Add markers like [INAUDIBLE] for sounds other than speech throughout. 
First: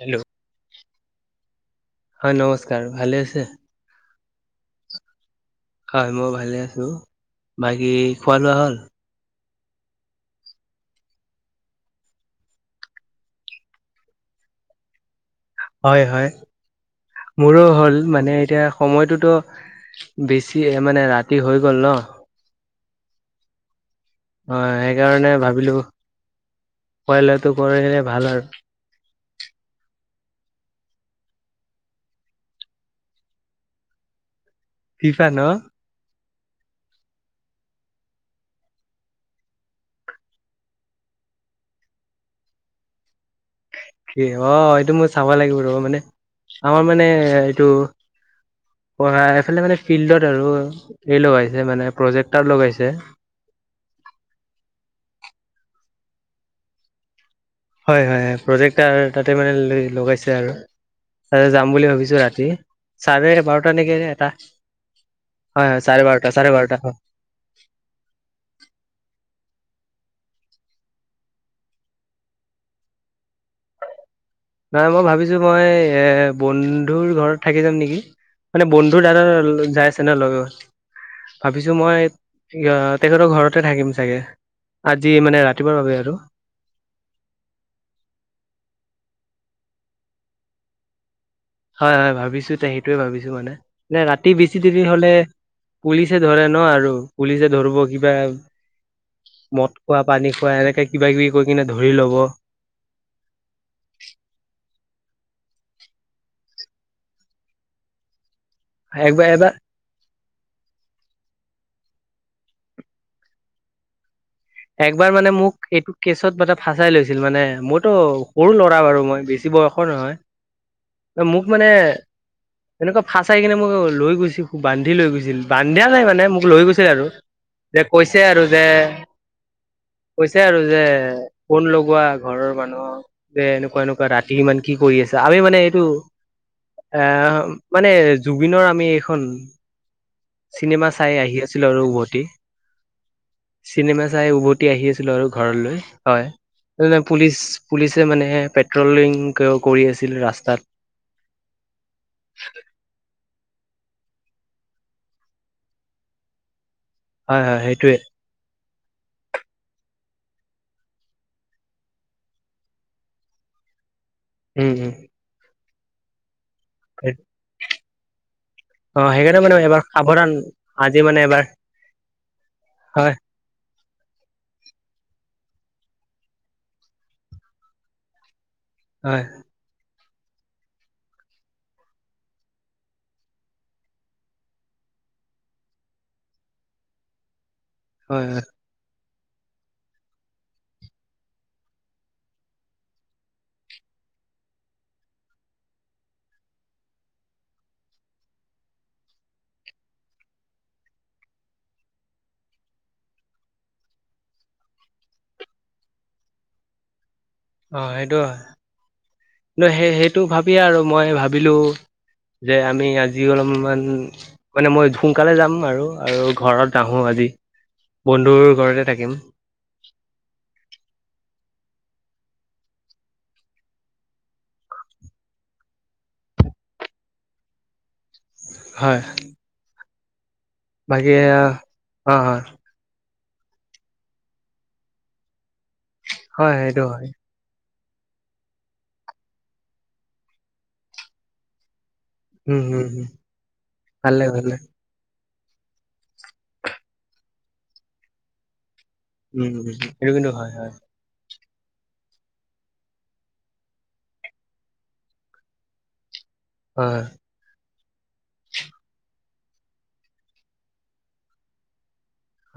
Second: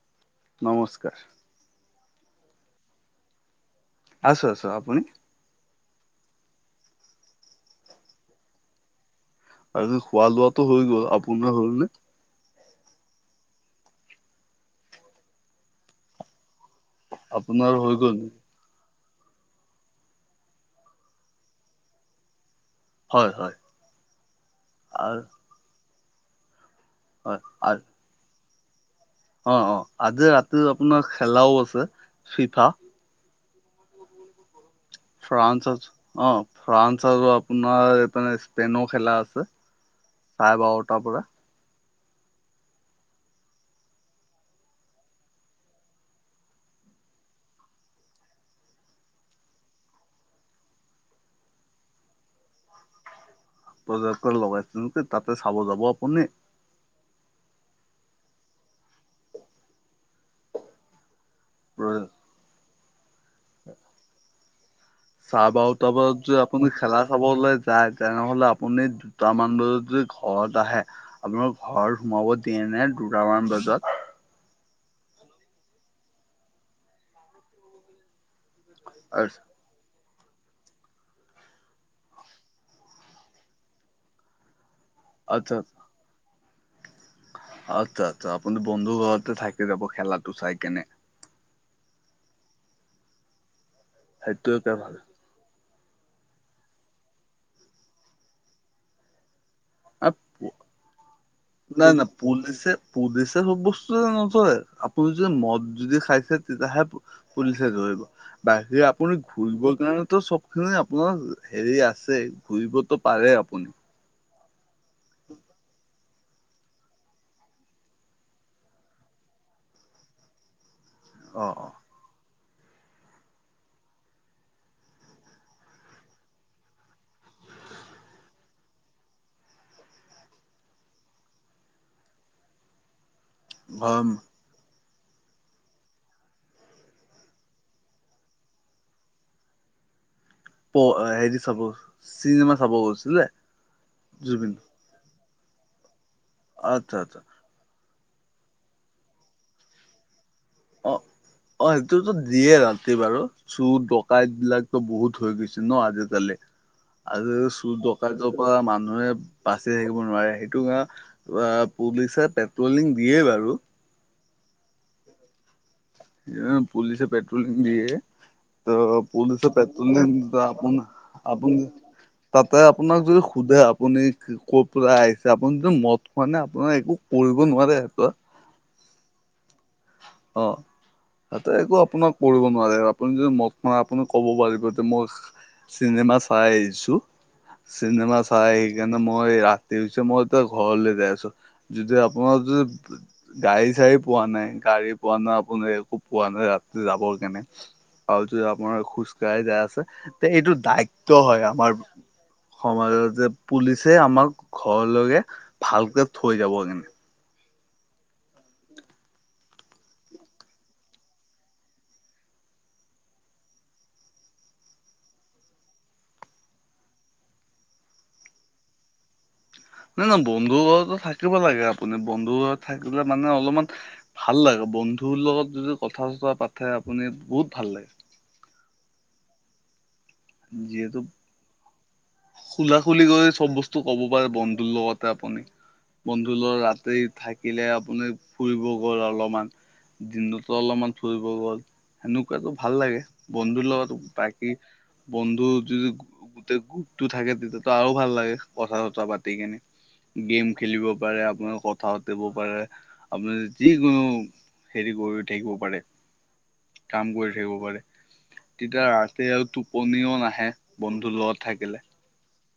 Hello নমস্কাৰ হয় নমস্কাৰ ভালে আছে আছো আছো আপুনি হয় মই ভালে আছো, বাকী খোৱা লোৱা হ'ল আজি খোৱা লোৱাটো হৈ গ'ল আপোনাৰ হল নে হয় হয় মোৰো আপোনাৰ হৈ হ'ল গ'ল মানে নেকি এতিয়া সময়টোত বেছি মানে ৰাতি হৈ গ'ল ন হয় হয় অ হয় সেইকাৰণে ভাবিলো পোৱাই হয় লোৱাটো কৰিলে ভাল আৰু অ অ আজি ৰাতি আপোনাৰ খেলাও আছে ফিফা ফিফা ন ফ্ৰান্সত অ ফ্ৰান্স আৰু আপোনাৰে স্পেইনৰ খেলা আছে। চাৰে বাৰটাৰ পৰা, কি অ, এইটো মোৰ চাব লাগিব ৰ মানে আমাৰ মানে এইটো অ, এফালে মানে ফিল্ডত আৰু এই লগাইছে মানে প্ৰজেক্টৰ লগাইছে। প্ৰজেক্টৰ লগাইছে ন' তাতে চাব যাব আপুনি। হয়-হয়, প্ৰজেক্ট তাতে মানে লগাইছে আৰু। তাকে যাম বুলি ভাবিছো ৰাতি, চাৰে বাৰটা নেকি এটা। চাৰে হয় হয় বাৰটা চাৰে পা যদি চাৰে আপুনি বাৰটা হয় খেলা চাবলৈ যায়। তেনেহলে আপুনি দুটামান বজাত যদি ঘৰত আহে, আপোনোক ঘৰ সোমাব দিয়ে নে দুটামান বাজাত। নহয় মই ভাবিছো মই এ বন্ধুৰ ঘৰত থাকি যাম নেকি? মানে বন্ধু দাদা যাই চনে ভাবিছো মই তেখেতৰ ঘৰতে থাকিম চাগে। আজি মানে ৰাতিপুৱাৰ বাবে আৰু। আচ্ছা-আচ্ছা, আপুনি বন্ধু ঘৰতে থাকি যাব খেলাটো চাই কেনে, হয়-হয়, ভাবিছো সেইটোৱে ভাবিছো মানে, এ ৰাতি বেছি সেইটোকে দেৰি ভাল হলে পুলিচে ধৰে ন আৰু পুলিচে ধৰিব কিবা, মত খোৱা পানী খোৱা এনেকে কিবা কিবি কৰি কিনে নাই নাই ধৰি না, লব। পুলিচে পুলিচে চব বস্তু নধৰে, আপুনি যদি মদ যদি খাইছে তেতিয়াহে পুলিচে ধৰিব বাহিৰে আপুনি একবাৰ এবাৰ ঘুৰিবৰ কাৰণো চ, আপোনাৰ হেৰি আছে ঘূৰিবতো পাৰে আপুনি। একবাৰ মানে মোক এইটো কেচত মানে ফাচাই লৈছিল মানে, মইতো সৰু ল'ৰা বাৰু মই বেছি বয়স ৰ নহয়। [INAUDIBLE] মোক মানে [INAUDIBLE] তেনেকুৱা ফাচ আহাই কিনে মোক লৈ গৈছিল বান্ধি লৈ গৈছিল, বান্ধিয়া নাই মানে মোক লৈ গৈছিল আৰু। যে কৈছে আৰু যে কৈছে আৰু যে ফোন লগোৱা ঘৰৰ মানুহক যে ঘৰ এনেকুৱা-এনেকুৱা, ৰাতি ইমান কি কৰি আছা? আমি মানে এইটো এ মানে জুবিনৰ আমি এইখন চিনেমা প- চাই আহি হেৰি চাব আছিলো আৰু উভতি চিনেমা চাব গৈছিলে চিনেমা চাই জুবিন উভতি আহি আছিলোঁ। আৰু ঘৰলৈ হয়, আচ্ছা আচ্ছা পুলিচ পুলিচে মানে পেট্ৰলিং কৰি আছিল ৰাস্তাত। অ, অ, সেইটোতো দিয়ে ৰাতি বাৰু। চুৰ ডকাইত বিলাকো বহুত হৈ গৈছে ন, আজিকালি আজি হয় কালি হয় চুৰ সেইটোয়ে ডকা পৰা মানুহে বাচি থাকিব নোৱাৰে, সেইটো কাৰ অ, পুলিচে পেট্ৰলিং দিয়ে বাৰু। উম, উম, পুলিচে পেট্ৰলিং দিয়ে। ত অ সেইকাৰণে পুলিচ মানে এবাৰ পেট্ৰলিং সাৱধান আপোনা আজি মানে এবাৰ আপুনি, তাতে আপোনাক হয় যদি সোধে আপুনি ক'ৰ পৰা আহিছে আপুনি যটো মদ খোৱা নাই, আপোনাৰ একো কৰিব নোৱাৰে সেইটো। হয়। অ', তাতে একো আপোনাক কৰিব নোৱাৰে আপুনি যদি মদ খোৱা নাই। আপুনি ক'ব পাৰিব, যে মই চিনেমা চাই আহিছো, চিনেমা হয় হয় চাই সেইকাৰণে মই ৰাতি হৈছে মই ত ঘৰলৈ যাই আছো, যদি আপোনাৰ যদি গাড়ী চাড়ী পোৱা নাই গাড়ী পোৱা নাই আপোনাৰ একো পোৱা নাই ৰাতি যাবৰ কাৰণে। আৰু যদি আপোনাৰ খোজকাঢ়ি যায় আছে, তে এইটো দায়িত্ব হয়। আমাৰ সমাজত যে পুলিচে আমাক ঘৰলৈকে ভালকে থৈ যাব কেনে। অ, সেইটো হয় কিন্তু সেই সেইটো ভাবিয়ে আৰু মই ভাবিলো। যে আমি আজিও অলপমান মানে মই সোনকালে যাম আৰু আৰু ঘৰত নাহোঁ আজি বন্ধুৰ ঘৰতে থাকিম। নাই নাই বন্ধু ঘৰত থাকিব লাগে আপুনি বন্ধু ঘৰত থাকিলে মানে অলপমান ভাল লাগে বন্ধুৰ লগত যদি কথা চথা পাতে আপুনি বহুত ভাল লাগে। হয়। যিহেতু বাকী অ হয় খোলা খোলিকৈ চব বস্তু স্তু ক'ব পাৰে বন্ধুৰ লগতে আপুনি বন্ধুৰ হয় লগত সেইটো ৰাতি হয় থাক থাকিলে আপুনি ফুৰিব গ'ল অলপমান দিনটোতো অলপমান ফুৰিব গ'ল। সেনেকুৱাটো উম ভাল হম লাগে হম বন্ধুৰ লগত ভালে ভালে বাকী বন্ধুৰ যদি গোটেই গ্ৰুপটো থাকে তেতিয়াতো আৰু ভাল লাগে কথা চথা পাত পাতি উম কেনে, উম সেইটো কিন্তু হয় গেম হয় খেলিব পাৰে আপোনাৰ লগত কথা পাতিবও পাৰে। আপুনি যিকোনো হেৰী কৰি থাকিবও পাৰে। হয় কাম কৰি থাকিব পাৰে। তেতিয়া ৰাতি আৰু টো টোপনিও নাহে বন্ধুৰ লগত থাকিলে।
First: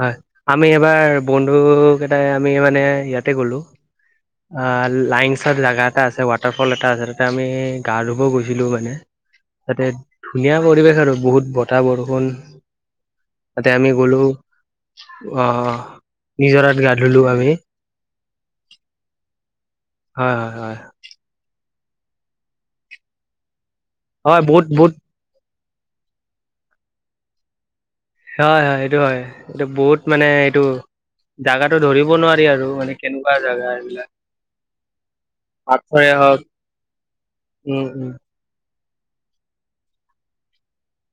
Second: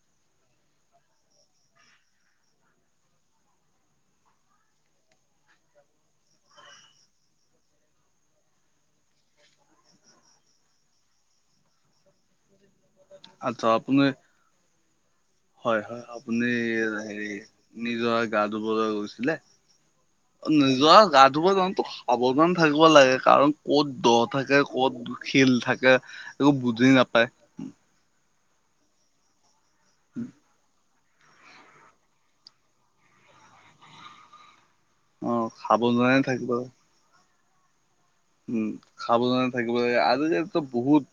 হয় আমি এবাৰ বন্ধু কেইটাই আমি মানে ইয়াতে গ'লো। আ লাইন চত জেগা এটা আছে ৱাটাৰফল এটা আছে তাতে আমি গা ধুব গৈছিলো মানে তাতে ধুনীয়া পৰিৱেশ আৰু বহুত বতাহ, বৰষুণ আচ্ছা তাতে আমি আপুনি গ'লো অহ নিজৰাত গা ধুলো আমি। নিজৰাত গা ধুবলৈ গৈছিলে, হয় হয় হয় নিজৰাত গা ধুব যাওঁতো সাৱধান থাকিব লাগে কাৰণ ক'ত দ' হয় থাকে, বহুত বহুত ক'ত শিল থাকে, একো বুজি নাপায়। হয় হয় সেইটো হয় এইটো বহুত মানে এইটো জাগাটো ধৰিব নোৱাৰি আৰু মানে কেনেকুৱা জাগা এইবিলাক। অ পাথৰে সাৱধানে হওঁক থাকিব লাগে। উম উম। উম সাৱধানে থাকিব লাগে আজিকালিটো বহুত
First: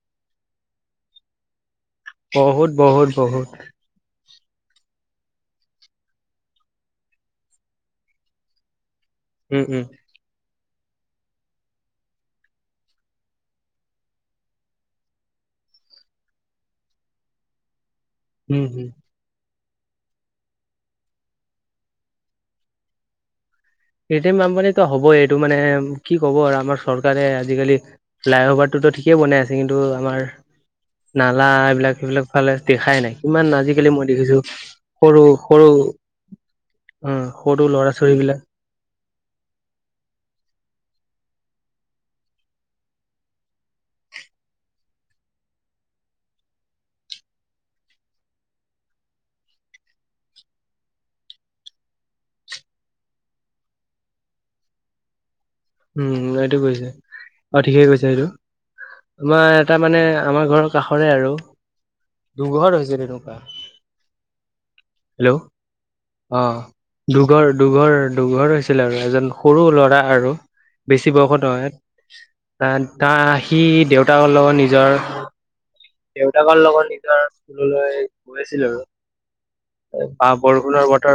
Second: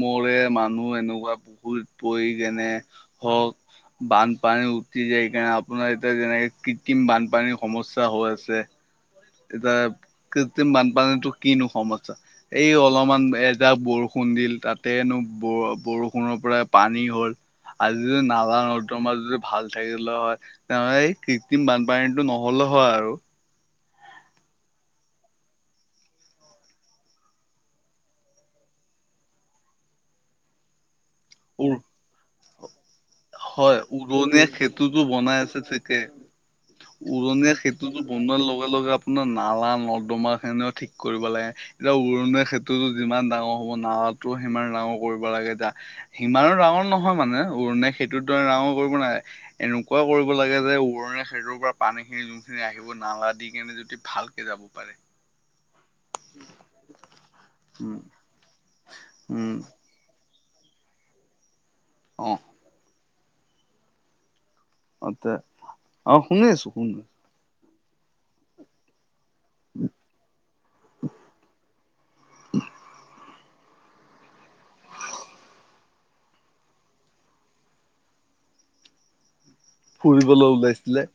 মৰে মানুহ এনেকুৱা বহুত পৰি কেনে বহুত বহুত বহুত হওঁক বানপানীত উটি যায় সেইকাৰণে আপোনাৰ এতিয়া যেনেকে কৃত্ৰিম বানপানীৰ সমস্যা হৈ আছে। উম উম এতিয়া কৃত্ৰিম বানপানীটো কিনো সমস্যা এই অলপমান এজাক বৰষুণ দিল তাতেনো বৰ বৰষুণৰ পৰাই পানী হ'ল। আজি যদি নালা উম হম নৰ্দমা যদি ভাল থাকিলে হয়, তেনেহলে এই কৃত্ৰিম বানপানীটো নহ'লে হয় আৰু। কৃত্ৰিম বানপানীটো হ'বই এইটো মানে কি ক'ব আৰু আমাৰ চৰকাৰে আজিকালি ফ্লাই অ'ভাৰটোতো ঠিকেই বনাই আছে। কিন্তু আমাৰ নালা উৰ এইবিলাক সেইবিলাক ফালে দেখাই নাই, কিমান হয় আজিকালি মই দেখিছোঁ উৰণীয়া সেতুটো সৰু বনাই সৰু আছে ঠিকে অ উৰণীয়া সৰু ল'ৰা সেঁতুটো ছোৱালী বিলাক বনোৱাৰ লগে লগে লগে আপোনাৰ নালা নৰ্দমাখিনিও ঠিক কৰিব লাগে। এতিয়া উৰণীয়া সেঁতুটো যিমান ডাঙৰ হ'ব নালাটো সিমান ডাঙৰ কৰিব লাগে এতিয়া সিমানো ডাঙৰ নহয় মানে উৰণীয়া সেঁতুটোৰ দৰে ডাঙৰ কৰিব নালাগে। এনেকুৱা কৰিব লাগে যে উৰণীয়া সেঁতুৰ পৰা পানীখিনি যোনখিনি আহিব নালা দি কেনে যদি ভালকে যাব পাৰে। উম এইটো কৈছে অঁ ঠিকেই উম, কৈছে এইটো, উম, তোমাৰ এটা মানে আমাৰ ঘৰৰ কাষৰে আৰু অঁ। কিহত হৈছে তেনেকুৱা, অ', তে হেল্ল' অ শুনি আছো শুনি আছো। দু দুঘৰ দুঘৰ দুঘৰ হৈছিল আৰু এজন সৰু ল'ৰা আৰু বেছি বয়সৰ নহয়। এহ তাৰ সি দেউতাকৰ লগত নিজৰ দেউতাকৰ লগত নিজৰ স্কুললৈ গৈ আছিল আৰু। এ বা ফুৰিবলৈ বৰষুণৰ ওলাইছিলে বতৰ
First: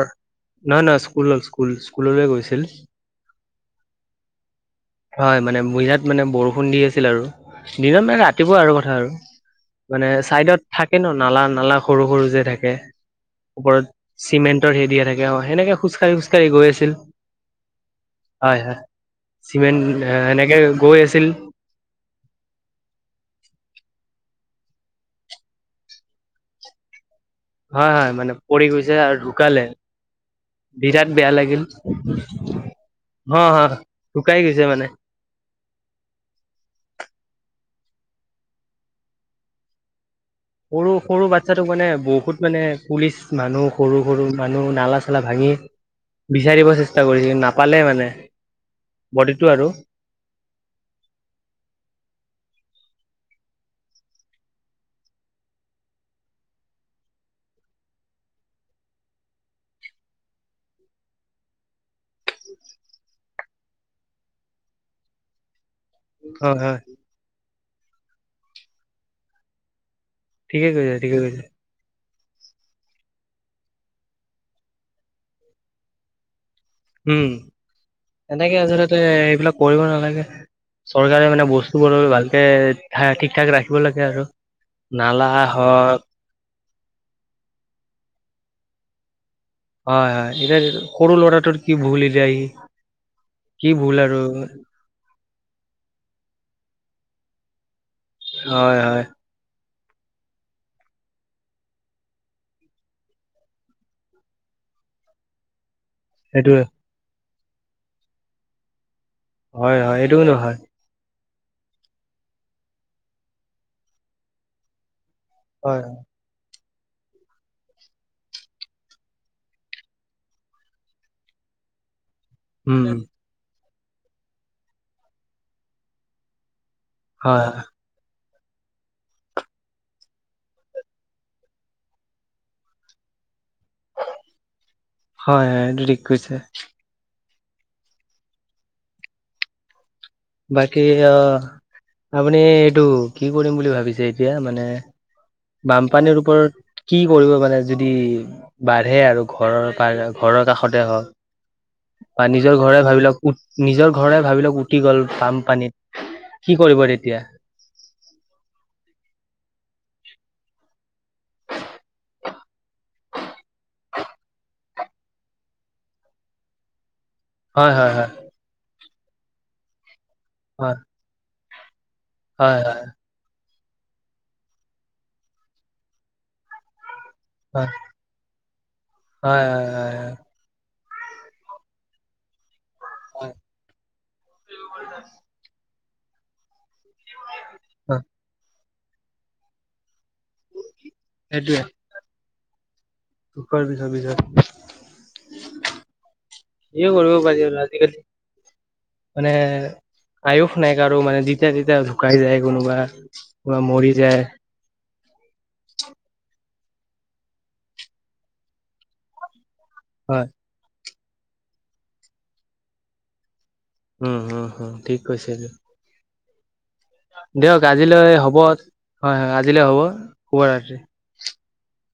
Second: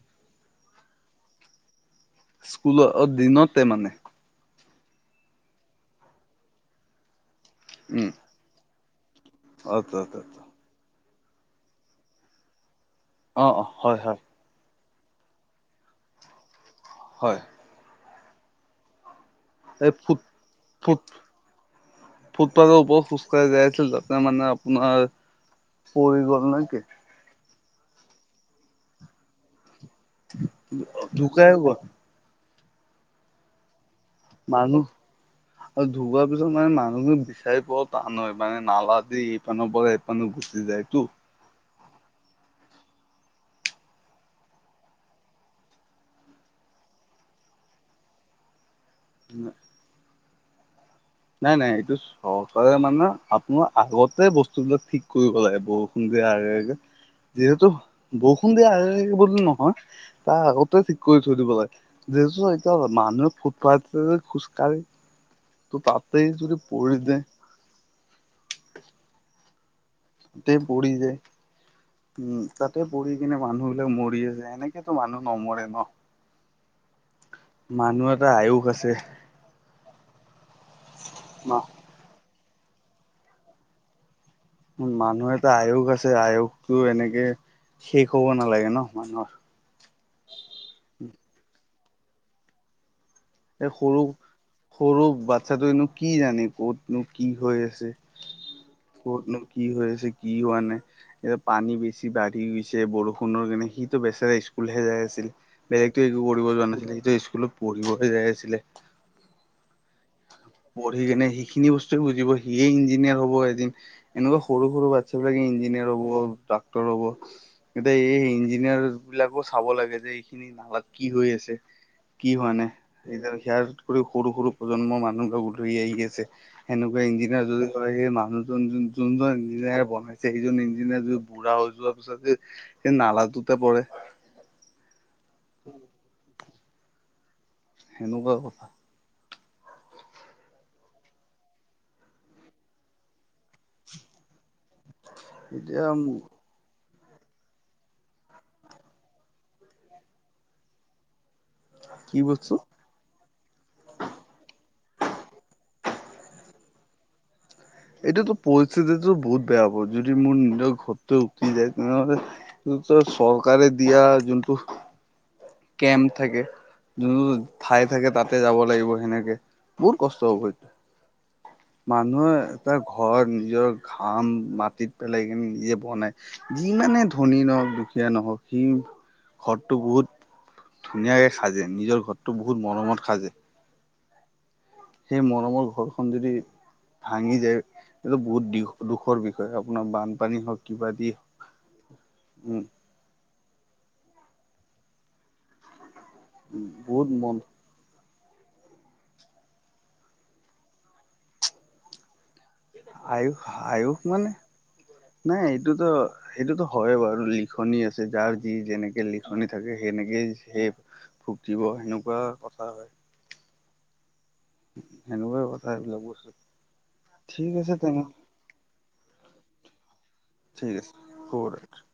নহয় নহয় স্কুলৰ স্কুল স্কুল স্কুললৈ গৈছিল। স্কুলৰ অ', দিনতে মানে হয়, মানে বিৰাট মানে বৰষুণ দি আছিল আৰু। দিনত উম, মানে ৰা ৰাতিপুৱা আৰু কথা আৰু। অ', মানে অ', অ', চাইডত থাকে ন নালা-নালা সৰু-সৰু যে থাকে, অ ওপৰত হয়, হয়, চিমেণ্ট তৰ হেৰি দিয়া থাকে অ', সেনেকে খোজ কাঢ়ি খোজ কাঢ়ি গৈ আছিল। হয়। হয়, হয়, চিমেণ্ট এই ফুট সেনেকে গৈ ফুট আছিল। ফুটপাথৰ ওপৰত খোজাঢ়ি যাই আছিল, তাতে মানে আপোনাৰ পৰি গ'ল নেকি? হয়, হয় মানে পৰি গৈছে আৰু ঢুকালে। বিৰাট বেয়া ঢুকাই লাগিল। গ'ল হ-হ। মানু্হ আৰু ঢুকোৱাৰ পিছত মানে মানুহটো বিচাৰি পোৱা টান হয় মানে নালা দি এই পানৰ পৰা সেই পান গো সৰু-সৰু বা বাচ্ছাটোক মানে বহুত মানে পুলিচ মানুহ সৰু-সৰু মানুহ নালা চালা ভাঙি বিচাৰিব চেষ্টা কৰিছে কিন্তু নাপালে মানে বডিটো আৰু। নাই-নাই এইটো চৰকাৰে মানে আপোনাৰ আগতে বস্তুবিলাক ঠিক কৰিব লাগে, বৰষুণ দিয়াৰ আগে-আগে। যিহেতু বৰষুণ দিয়া আগে বুলি নহয়। ত আগতে ঠিক কৰি থৈ দিব লাগে, যিহেতু এতি মানুহে ফুটপাতে খোজকাঢ়ি ত' তাতেই হয় যদি হয় পৰি যে তাতে ঠিকে প়িৰি কৈছে যে। ঠিকে [UNINTELLIGIBLE] কৈছে উম, তাতে পৰি কিনে মানুহ বিলাক মৰিয়ে যায়, এনেকেতো মানুহ নমৰে ন। উম। মানুহ এটা এনেকে আয়ুস আছে আচলতে এইবিলাক কৰিব নালাগে, চৰকাৰে মানে ন। বস্তুবোৰ ভাল এ ঠা ঠিক ঠাক ৰাখিব লাগে আৰু। মানুহ নালা এটা আয়োস হয় আছে, আয়োসটো এনেকে শেষ হ'ব নালাগে ন মানুহৰ? হয়, হয়, এতিয়া সৰু ল'ৰাটোৰ কি ভুল? এতিয়া আহি এই সৰু-সৰু বাচ্ছটোনো কি জানে কতনো কি হৈ আছে? হয়, হয়। ক'তনো কি হৈ আছে কি হোৱা নাই। এতিয়া পানী বেছি বাঢ়ি গৈছে বৰষুণৰ কাৰণে সিটো বেচেৰা স্কুলহে যায়ই আছিল। বেলেগতটো একো কৰিব সেইটোৱে যোৱা নাছিলে সিটো স্কুলত পঢ়িবহে যাই আছিলে। হয়, হয় এইটো কিন্তু হয়। পঢ়ি কেনে সিখিনি বস্তুৱয়ে বুজিব সিয়ে ইঞ্জিনিয়াৰ হব এদিন এনেকুৱা সৰু-সৰু বা সবিলাক হয়। হয়। ইঞ্জিনিয়াৰ হ'ব, ডাক্তৰ হ'ব। এতিয়া এই ইঞ্জিনিয়াৰ বিলাকো চাব লাগে যে এইখিনি নালাত কি হৈ আছে। কি হোৱা নে, উম, সেয়াৰ কৰি সৰু-সৰু প্ৰজন্মৰ মানুহ লগ ধৰি আহি আছে। সেনেকুৱা হয়, হয়, হয়। ইঞ্জিনিয়াৰ সেই মানুহজন যোনজন ইঞ্জিনিয়াৰ বনাইছে সেইজন ইঞ্জিনিয়াৰ বুঢ়া হৈ যোৱাৰ পিছত যে সেই নালাটোতে পৰে। হয়, হয়, এইটো ঠিক কৈছে। সেনেকুৱা কথা। বাকী অ, আপুনি এইটো কি কৰিম বুলি ভাবিছে এতিয়া? মানে [UNINTELLIGIBLE] বানপানীৰ ওপৰত কি কৰিব মানে যদি বাঢ়ে আৰু ঘৰৰ প ঘৰৰ কাষতে হওঁক কি বা বস্তু নিজৰ ঘৰে ভাবিলৌক কত নিজৰ ঘৰে ভাবি লওঁক উটি গ'ল বান, পানীত কি কৰিব তেতিয়া? এইটোটো পৰিস্থিতিো বহুত বেয়া হব, যদি মোৰ নিজৰ ঘৰতে উকি যায় তেনেহ'লে চৰকাৰে দিয়া যোনটো কেম্প থাকে, যো হয়, ঠাই হয়, থাকে হয়। তাতে যাব লাগিব সেনেকে, বহুত কষ্ট হ'ব। এতিয়া হয়। মানুহে হয়, এটা হয়, ঘৰ নিজৰ ঘাম মাটিত পেলাই কিনি নিজে বনাই, যিমানে ধনি হয়, নহওক দুখীয়া নহওক, সি হয়, হয়, ঘৰটো হয়, বহুত ধুনীয়াকে খাজে, নিজৰ ঘৰতটো বহুত মৰমত খাজে। সেই মৰমৰ ঘৰখন যদি ভাঙি যায়, হয়। তেটো বহুত দিওখ দুখৰ বিষয়ে আপোনাৰ বানপানী হওক কিবা দি হওক, সেইটোৱে। উম। দুখৰ বিষয়, [UNINTELLIGIBLE] সে বহুত কৰিব [UNINTELLIGIBLE] মন পাৰি [UNINTELLIGIBLE] মানে আহওষ নাই কাৰাৰো মানে জীতে তিতয়া শুকাই যায় কোনোবা, আয়ুস কোনবা মৰি আয়ুস যায়। মানে নাই এইটোতো, সটোতো হয় বাৰু লিখনি আছে, যাৰ যি যেনেকে আচনি থাকে হয় সেনেকেই সেই ভুক্ত দিব, সেনেকুৱা কথা হয়। উম, উম। সেনেকুৱাই কথা এবিলাক বচতো। দিয়ক আজিলৈ হ'ব, হয়-হয়, আজিলৈ হ'ব। ঠিক শুভৰাত্ৰি আছে, হব [UNINTELLIGIBLE]